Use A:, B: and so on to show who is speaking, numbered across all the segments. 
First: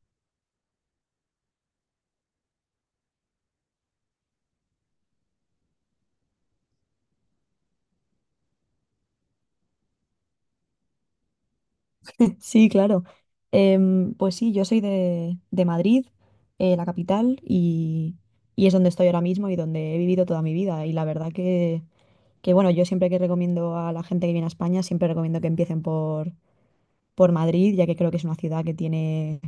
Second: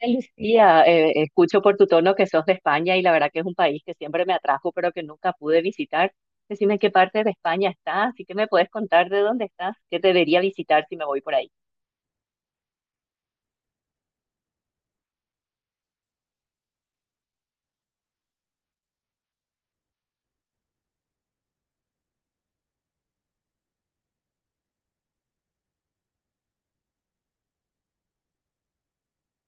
A: Lucía, escucho por tu tono que sos de España y la verdad que es un país que siempre me atrajo, pero que nunca pude visitar. Decime en qué parte de España estás y qué me puedes contar de dónde estás, qué debería visitar si me voy por ahí.
B: Sí, claro. Pues sí, yo soy de Madrid, la capital, y es donde estoy ahora mismo y donde he vivido toda mi vida. Y la verdad bueno, yo siempre que recomiendo a la gente que viene a España, siempre recomiendo que empiecen por Madrid, ya que creo que es una ciudad que tiene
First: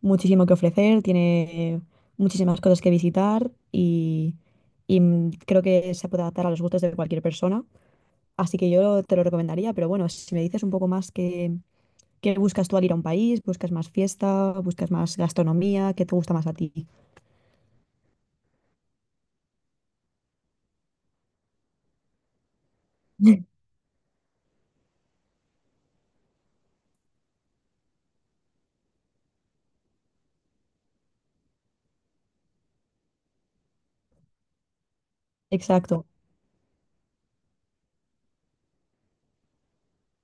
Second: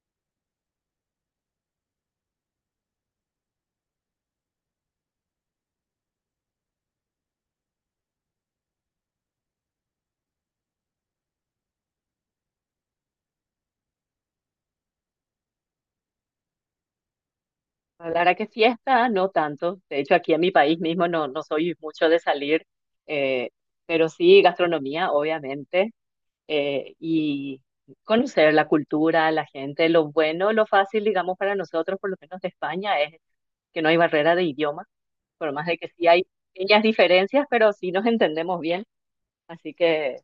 B: muchísimo que ofrecer, tiene muchísimas cosas que visitar y creo que se puede adaptar a los gustos de cualquier persona. Así que yo te lo recomendaría, pero bueno, si me dices un poco más que. ¿Qué buscas tú al ir a un país? ¿Buscas más fiesta? ¿Buscas más gastronomía? ¿Qué te gusta más a ti?
A: La verdad que fiesta, no tanto. De hecho, aquí en mi país mismo no, no soy mucho de salir, eh, pero sí gastronomía, obviamente, y conocer la cultura, la gente, lo bueno, lo fácil, digamos, para nosotros, por lo menos de España, es que no hay barrera de idioma por más de que
B: Exacto.
A: sí hay pequeñas diferencias, pero sí nos entendemos bien. Así que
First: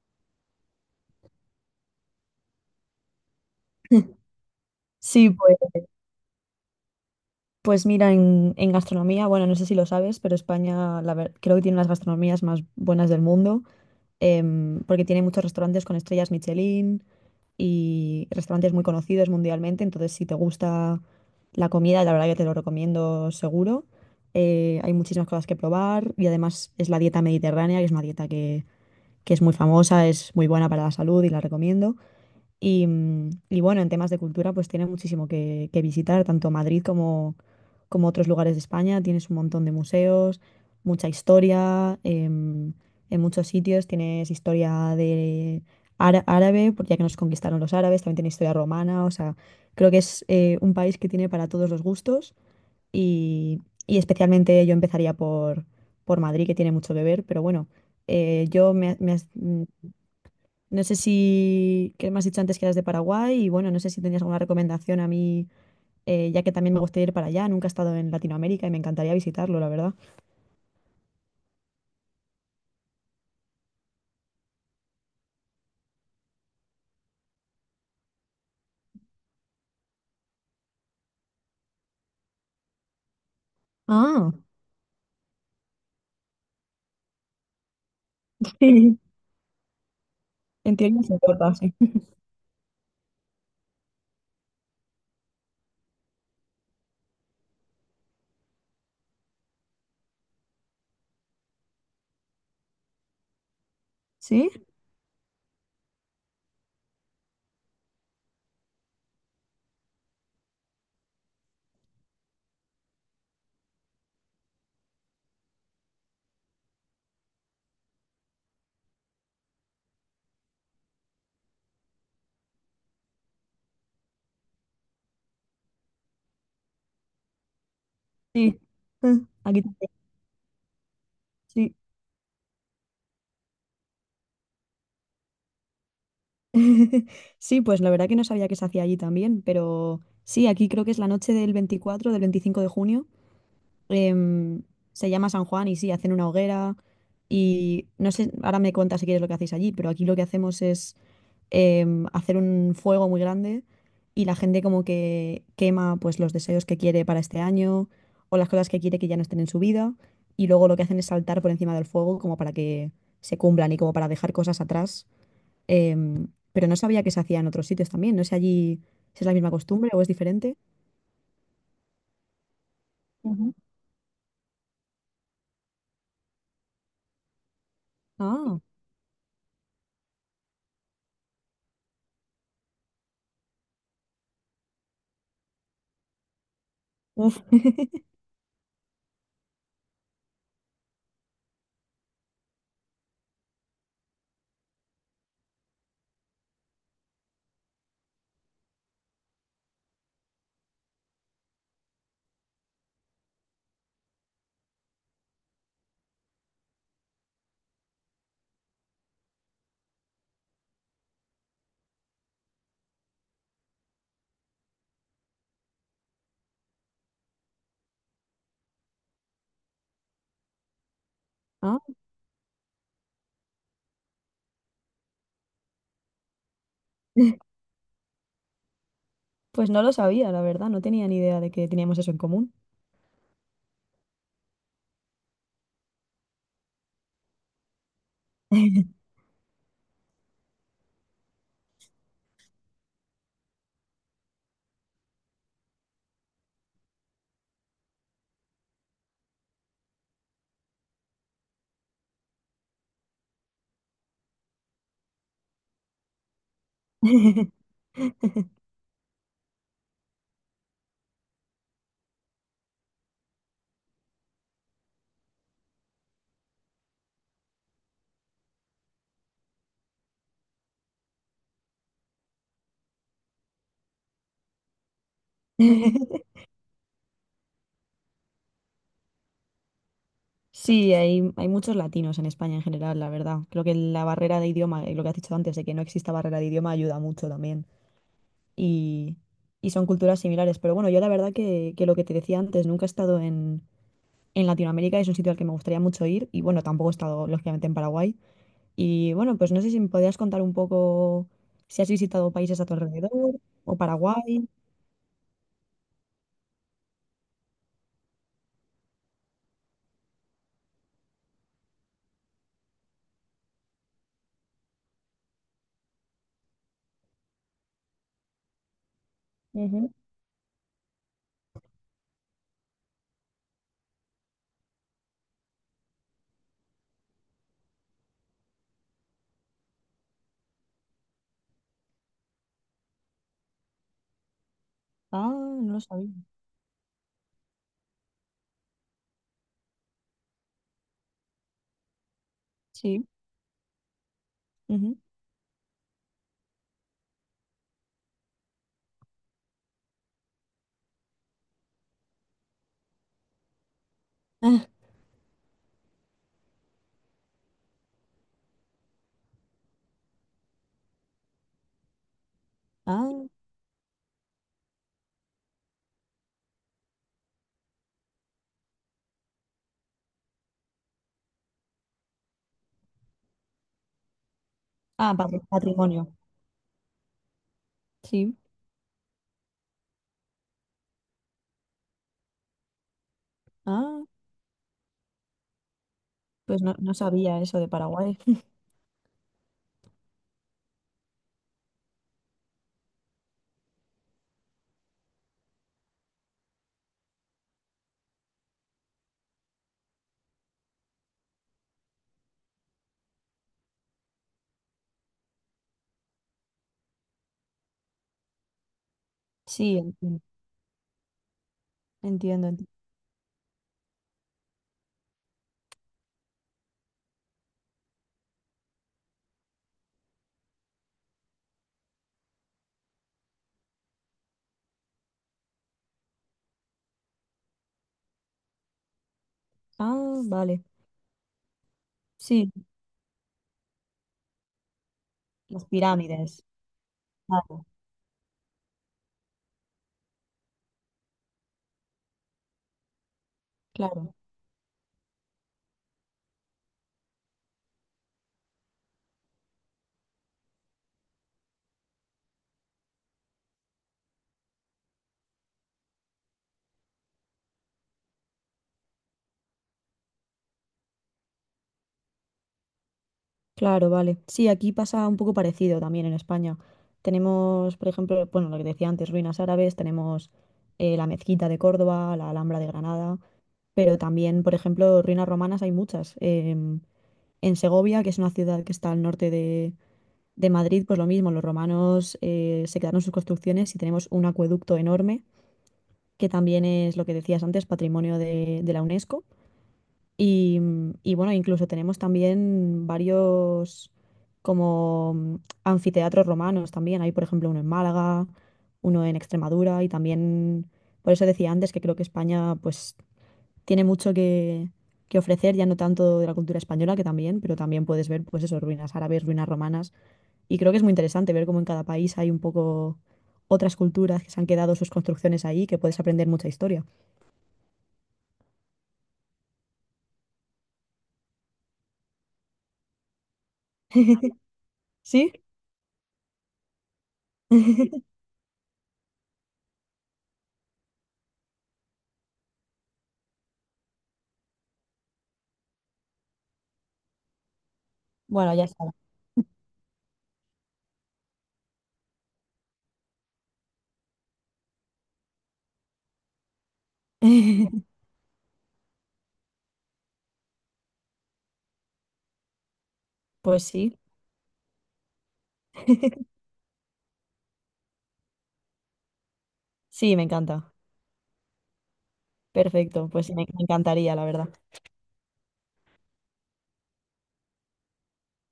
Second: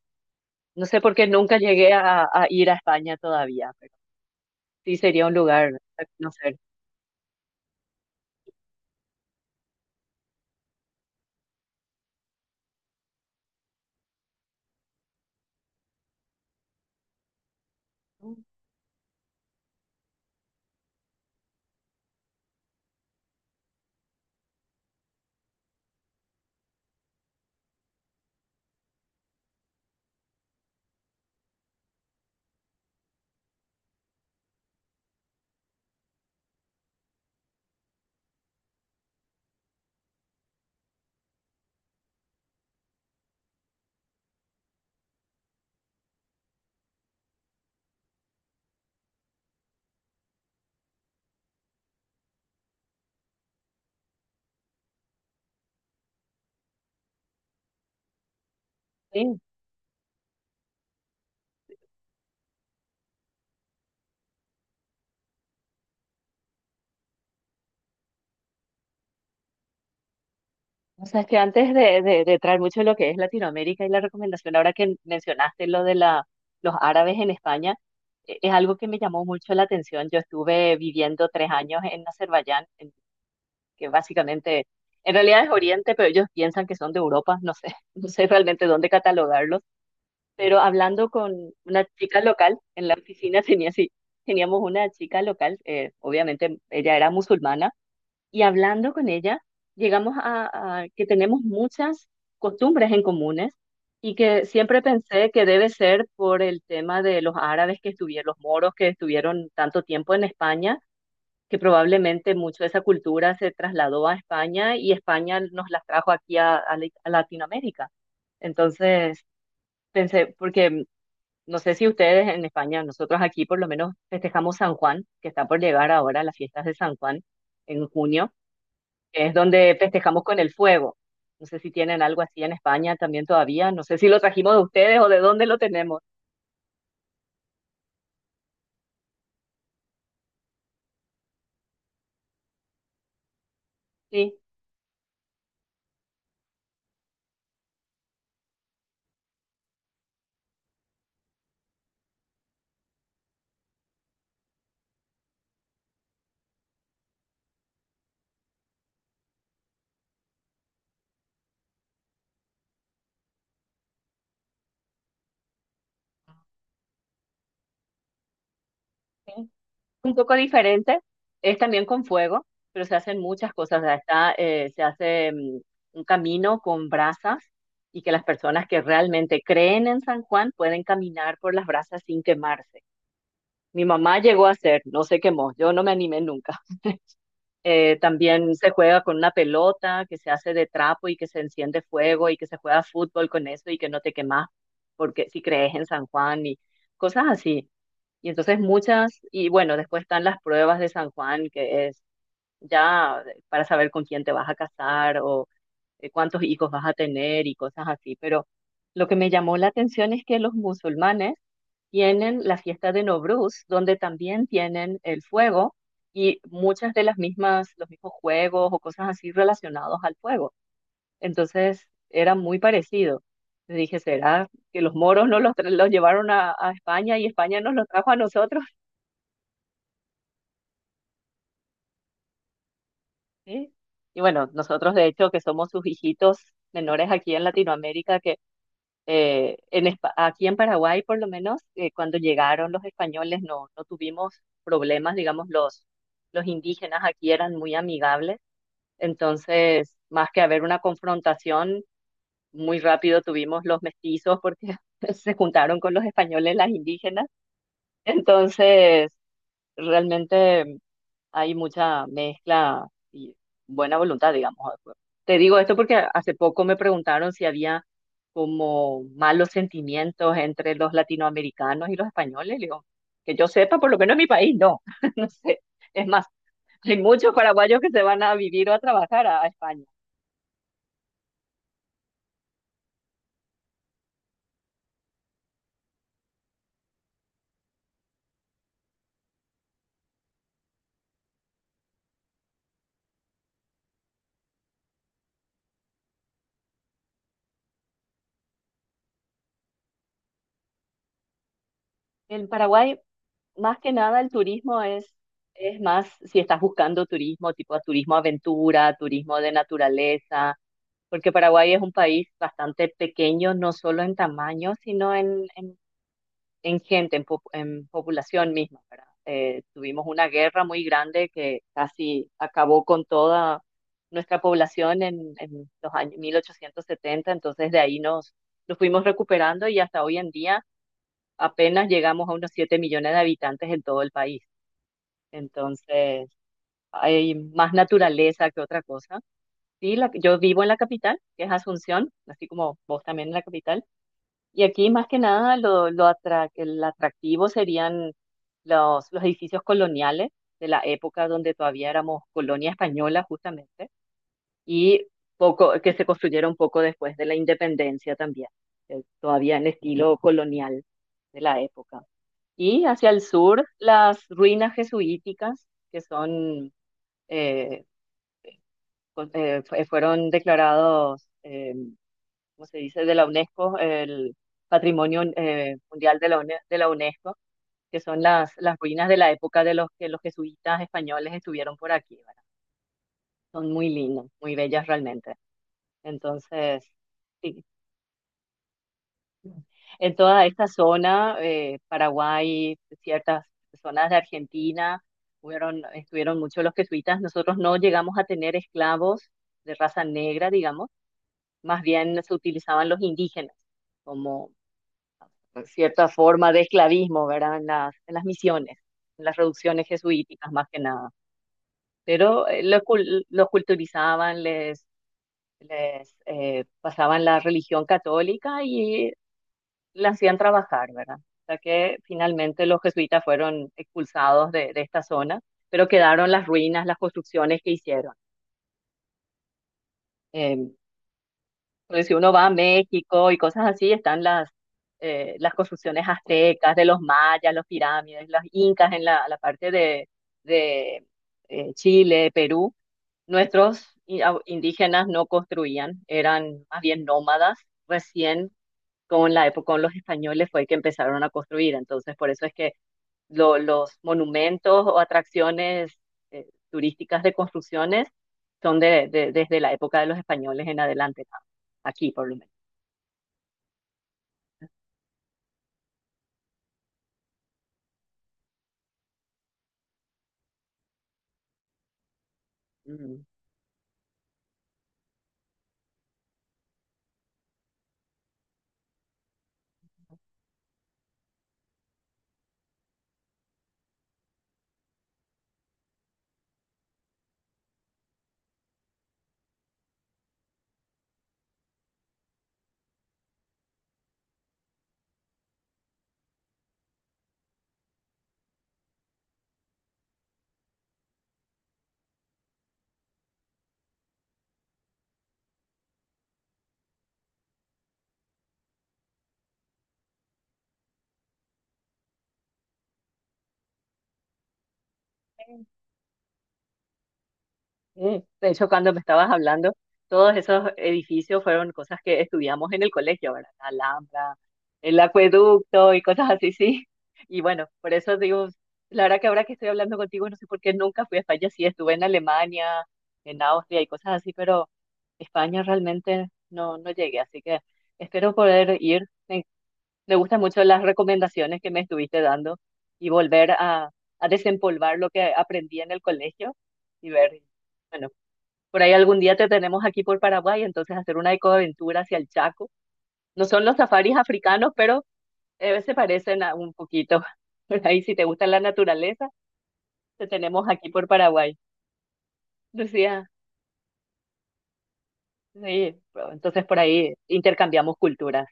A: no sé por qué nunca llegué a ir a España todavía, pero sí sería
B: Sí,
A: un
B: pues,
A: lugar a conocer.
B: pues mira, en gastronomía, bueno, no sé si lo sabes, pero España creo que tiene las gastronomías más buenas del mundo, porque tiene muchos restaurantes con estrellas Michelin y restaurantes muy conocidos mundialmente. Entonces si te gusta la comida, la verdad que te lo recomiendo seguro. Hay muchísimas cosas que probar y además es la dieta mediterránea, que es una dieta que es muy famosa, es muy buena para la salud y la recomiendo. Y bueno, en temas de cultura, pues tiene muchísimo que visitar, tanto Madrid como, como otros lugares de España. Tienes un montón de museos, mucha historia, en muchos sitios tienes historia de árabe, porque ya que nos conquistaron los árabes, también tiene historia romana. O sea, creo que es un país que tiene para todos los gustos y, y especialmente yo empezaría por Madrid, que tiene mucho que ver. Pero bueno, yo me, me has-
A: Sí.
B: no sé si, que me has dicho antes que eras de Paraguay y bueno, no sé si tenías alguna recomendación a mí, ya que también me gustaría ir para allá. Nunca he estado en Latinoamérica y me encantaría visitarlo, la verdad.
A: O sea, es que antes de traer mucho lo que es Latinoamérica y la recomendación, ahora que mencionaste lo de la, los árabes en España, es algo que me llamó mucho la atención. Yo estuve viviendo 3 años en Azerbaiyán, que
B: Ah,
A: básicamente, en realidad es Oriente, pero ellos piensan que son de Europa, no sé, no sé realmente dónde
B: sí.
A: catalogarlos, pero
B: En teoría
A: hablando
B: se
A: con
B: corta, sí.
A: una chica local en la oficina, tenía así, teníamos una chica local, obviamente ella era musulmana, y hablando con ella, llegamos a que tenemos muchas costumbres en comunes y que
B: ¿Sí?
A: siempre pensé que debe ser por el tema de los árabes que estuvieron, los moros que estuvieron tanto tiempo en España, que probablemente mucho de esa cultura se trasladó a España y España nos las trajo aquí a Latinoamérica. Entonces, pensé, porque no sé si ustedes en España, nosotros aquí por lo menos festejamos San Juan, que está por llegar ahora las fiestas de San Juan en junio,
B: Sí. Ah,
A: que es
B: aquí
A: donde
B: también.
A: festejamos con el fuego. No sé si
B: Sí.
A: tienen algo así en España también todavía, no sé si lo trajimos de ustedes o de dónde lo tenemos.
B: Sí, pues la verdad que no sabía que se hacía allí también, pero sí, aquí creo que es la noche del 24 del 25 de junio.
A: Sí,
B: em, Se llama San Juan y sí, hacen una hoguera y no sé, ahora me cuentas si quieres lo que hacéis allí, pero aquí lo que hacemos es hacer un fuego muy grande y la gente como que quema pues los deseos que quiere para este año o las cosas que quiere que ya no estén en su vida, y luego lo que hacen es saltar por encima del fuego como para que se cumplan y como para dejar cosas atrás. Pero no sabía que se hacía en otros sitios también, no sé allí si es la
A: sí.
B: misma costumbre o es
A: Un poco
B: diferente.
A: diferente, es también con fuego, pero se hacen muchas
B: Ujú.
A: cosas. O sea, está, se hace un camino con brasas y que las
B: Ah,
A: personas que realmente creen en San Juan pueden caminar por las brasas sin quemarse. Mi mamá llegó a hacer, no se quemó, yo no me animé nunca.
B: uf,
A: También se juega con una pelota que se hace de trapo y que se enciende fuego y que se juega fútbol con eso y que no te quemas, porque si crees en San Juan y cosas así. Y entonces y bueno, después están las pruebas de San Juan, que es ya para saber con quién te vas a casar o cuántos hijos vas a tener y cosas así, pero lo que me llamó la atención es que los musulmanes tienen la fiesta de Novruz, donde también tienen el fuego y muchas de las mismas, los mismos juegos o cosas así relacionados al fuego.
B: ah.
A: Entonces era muy parecido. Le dije, ¿será que los moros no los, los llevaron a España y España nos los trajo a nosotros?
B: Pues no lo sabía, la verdad, no tenía ni idea de que teníamos eso en común.
A: ¿Sí? Y bueno, nosotros de hecho que somos sus hijitos menores aquí en Latinoamérica, que aquí en Paraguay, por lo menos, cuando llegaron los españoles no, no tuvimos problemas, digamos, los indígenas aquí eran muy amigables, entonces, más que haber una confrontación, muy rápido tuvimos los mestizos porque se juntaron con los españoles las indígenas, entonces, realmente hay mucha mezcla y buena voluntad, digamos. Te digo esto porque hace poco me preguntaron si había como malos sentimientos entre los latinoamericanos y los españoles. Le digo, que yo sepa, por lo menos en mi país, no. No sé. Es más, hay muchos paraguayos que se van a vivir o a trabajar a España.
B: Sí, hay muchos latinos en España en general, la verdad. Creo que la barrera de idioma, y lo que has dicho antes, de que no exista barrera de idioma, ayuda mucho también. Y, y son culturas similares. Pero bueno, yo la verdad que lo que te decía antes, nunca he estado en Latinoamérica, es un sitio al que me gustaría mucho ir. Y bueno, tampoco he estado, lógicamente, en Paraguay. Y bueno, pues no sé si me podrías contar un poco si has visitado
A: En
B: países a tu
A: Paraguay
B: alrededor o
A: más que nada el
B: Paraguay.
A: turismo es más si estás buscando turismo, tipo turismo aventura, turismo de naturaleza, porque Paraguay es un país bastante pequeño, no solo en tamaño, sino en gente, en, en población misma, ¿verdad?
B: Ujú.
A: Tuvimos una guerra muy grande que casi acabó con toda nuestra población en los años 1870, entonces de ahí nos fuimos recuperando y hasta hoy en día apenas llegamos a unos 7 millones de habitantes en todo el país.
B: Ah, no lo sabía.
A: Entonces, hay más naturaleza que otra cosa. Sí, yo vivo en la capital, que es Asunción, así como vos
B: Sí.
A: también en la capital. Y aquí
B: Ujú.
A: más que nada el atractivo serían los edificios coloniales de la época donde todavía éramos colonia española justamente
B: Ah,
A: y poco que se construyeron poco después de la independencia también, todavía en estilo colonial de la época. Y hacia el
B: ah,
A: sur, las ruinas jesuíticas, que son eh, fueron declarados, ¿cómo se dice?, de la UNESCO, el
B: ah,
A: Patrimonio
B: patrimonio.
A: Mundial UNE- de la UNESCO, que son
B: Sí,
A: las ruinas de la época de los que los jesuitas españoles estuvieron por aquí, ¿verdad? Son muy
B: ah,
A: lindas, muy bellas realmente.
B: pues no,
A: Entonces,
B: no sabía eso
A: sí.
B: de Paraguay.
A: En toda esta zona, Paraguay, ciertas zonas de Argentina, estuvieron muchos los jesuitas. Nosotros no llegamos a tener esclavos de raza negra, digamos, más bien se utilizaban los indígenas como cierta forma de esclavismo, ¿verdad? En las misiones, en las
B: Sí,
A: reducciones
B: entiendo.
A: jesuíticas más que nada. Pero
B: Entiendo, entiendo.
A: los culturizaban, les pasaban la religión católica y la hacían trabajar, ¿verdad? O sea que finalmente los jesuitas fueron expulsados de esta zona, pero quedaron las ruinas, las construcciones que hicieron.
B: Ah, vale.
A: Eh, Pues si uno va a
B: Sí,
A: México y cosas así, están las
B: las
A: construcciones
B: pirámides.
A: aztecas, de los mayas, los
B: Claro,
A: pirámides, las incas en la, la parte de, Chile, Perú. Nuestros
B: claro,
A: indígenas no construían, eran más bien nómadas. Recién con la época, con los españoles fue que empezaron a construir. Entonces, por eso es que los monumentos o atracciones turísticas de construcciones son desde la época de los españoles en adelante, ¿no? Aquí por lo menos.
B: claro, vale. Sí, aquí pasa un poco parecido también en España. Tenemos, por ejemplo, bueno, lo que decía antes, ruinas árabes. Tenemos la Mezquita de Córdoba, la Alhambra de Granada,
A: Ujú.
B: pero también, por ejemplo, ruinas romanas hay muchas. En Segovia, que es una ciudad que está al norte de Madrid, pues lo mismo, los romanos se quedaron sus construcciones y tenemos un acueducto enorme, que también es lo que decías antes, patrimonio de la UNESCO. Y bueno, incluso tenemos también varios como mm, anfiteatros romanos también. Hay, por ejemplo, uno en Málaga, uno en Extremadura y también, por eso decía antes que creo que España pues tiene mucho que ofrecer, ya no tanto de la cultura española, que también, pero también puedes ver pues eso, ruinas árabes, ruinas romanas, y creo que es muy interesante ver cómo en cada país hay un poco otras culturas que se han quedado sus construcciones ahí, que puedes aprender mucha historia.
A: De hecho, cuando me estabas hablando, todos esos edificios fueron cosas que estudiamos en el colegio, ¿verdad? La Alhambra, el
B: ¿Sí?
A: acueducto y cosas así, sí. Y bueno, por eso digo, la verdad que ahora que estoy hablando contigo, no sé por qué nunca fui a España, sí, estuve en Alemania, en Austria y cosas así, pero España realmente no, no llegué, así que espero
B: Bueno, ya
A: poder
B: está.
A: ir. Me, me gustan mucho las recomendaciones que me estuviste dando y volver a desempolvar lo que aprendí en el colegio y ver. Bueno, por ahí algún día te tenemos aquí por Paraguay, entonces hacer una ecoaventura hacia el Chaco. No
B: Pues
A: son los
B: sí,
A: safaris africanos, pero se parecen a un poquito. Por ahí, si te gusta la naturaleza,
B: sí, me
A: te tenemos
B: encanta.
A: aquí por Paraguay.
B: Perfecto, pues
A: Lucía,
B: sí, me encantaría, la verdad.
A: sí, pero entonces por ahí intercambiamos culturas.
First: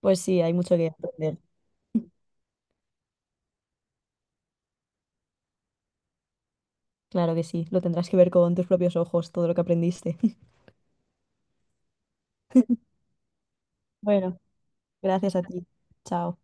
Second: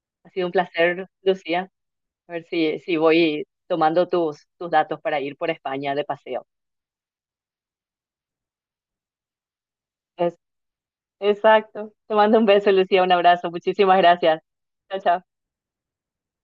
B: Pues
A: Ha
B: sí,
A: sido un
B: hay mucho que
A: placer,
B: aprender.
A: Lucía. A ver si, si voy tomando tus datos para ir por España de paseo.
B: Claro que sí, lo tendrás que ver con tus propios ojos, todo lo que aprendiste.
A: Es- exacto. Te mando un beso, Lucía, un abrazo. Muchísimas
B: Bueno,
A: gracias. Chao, chao.
B: gracias a ti. Chao.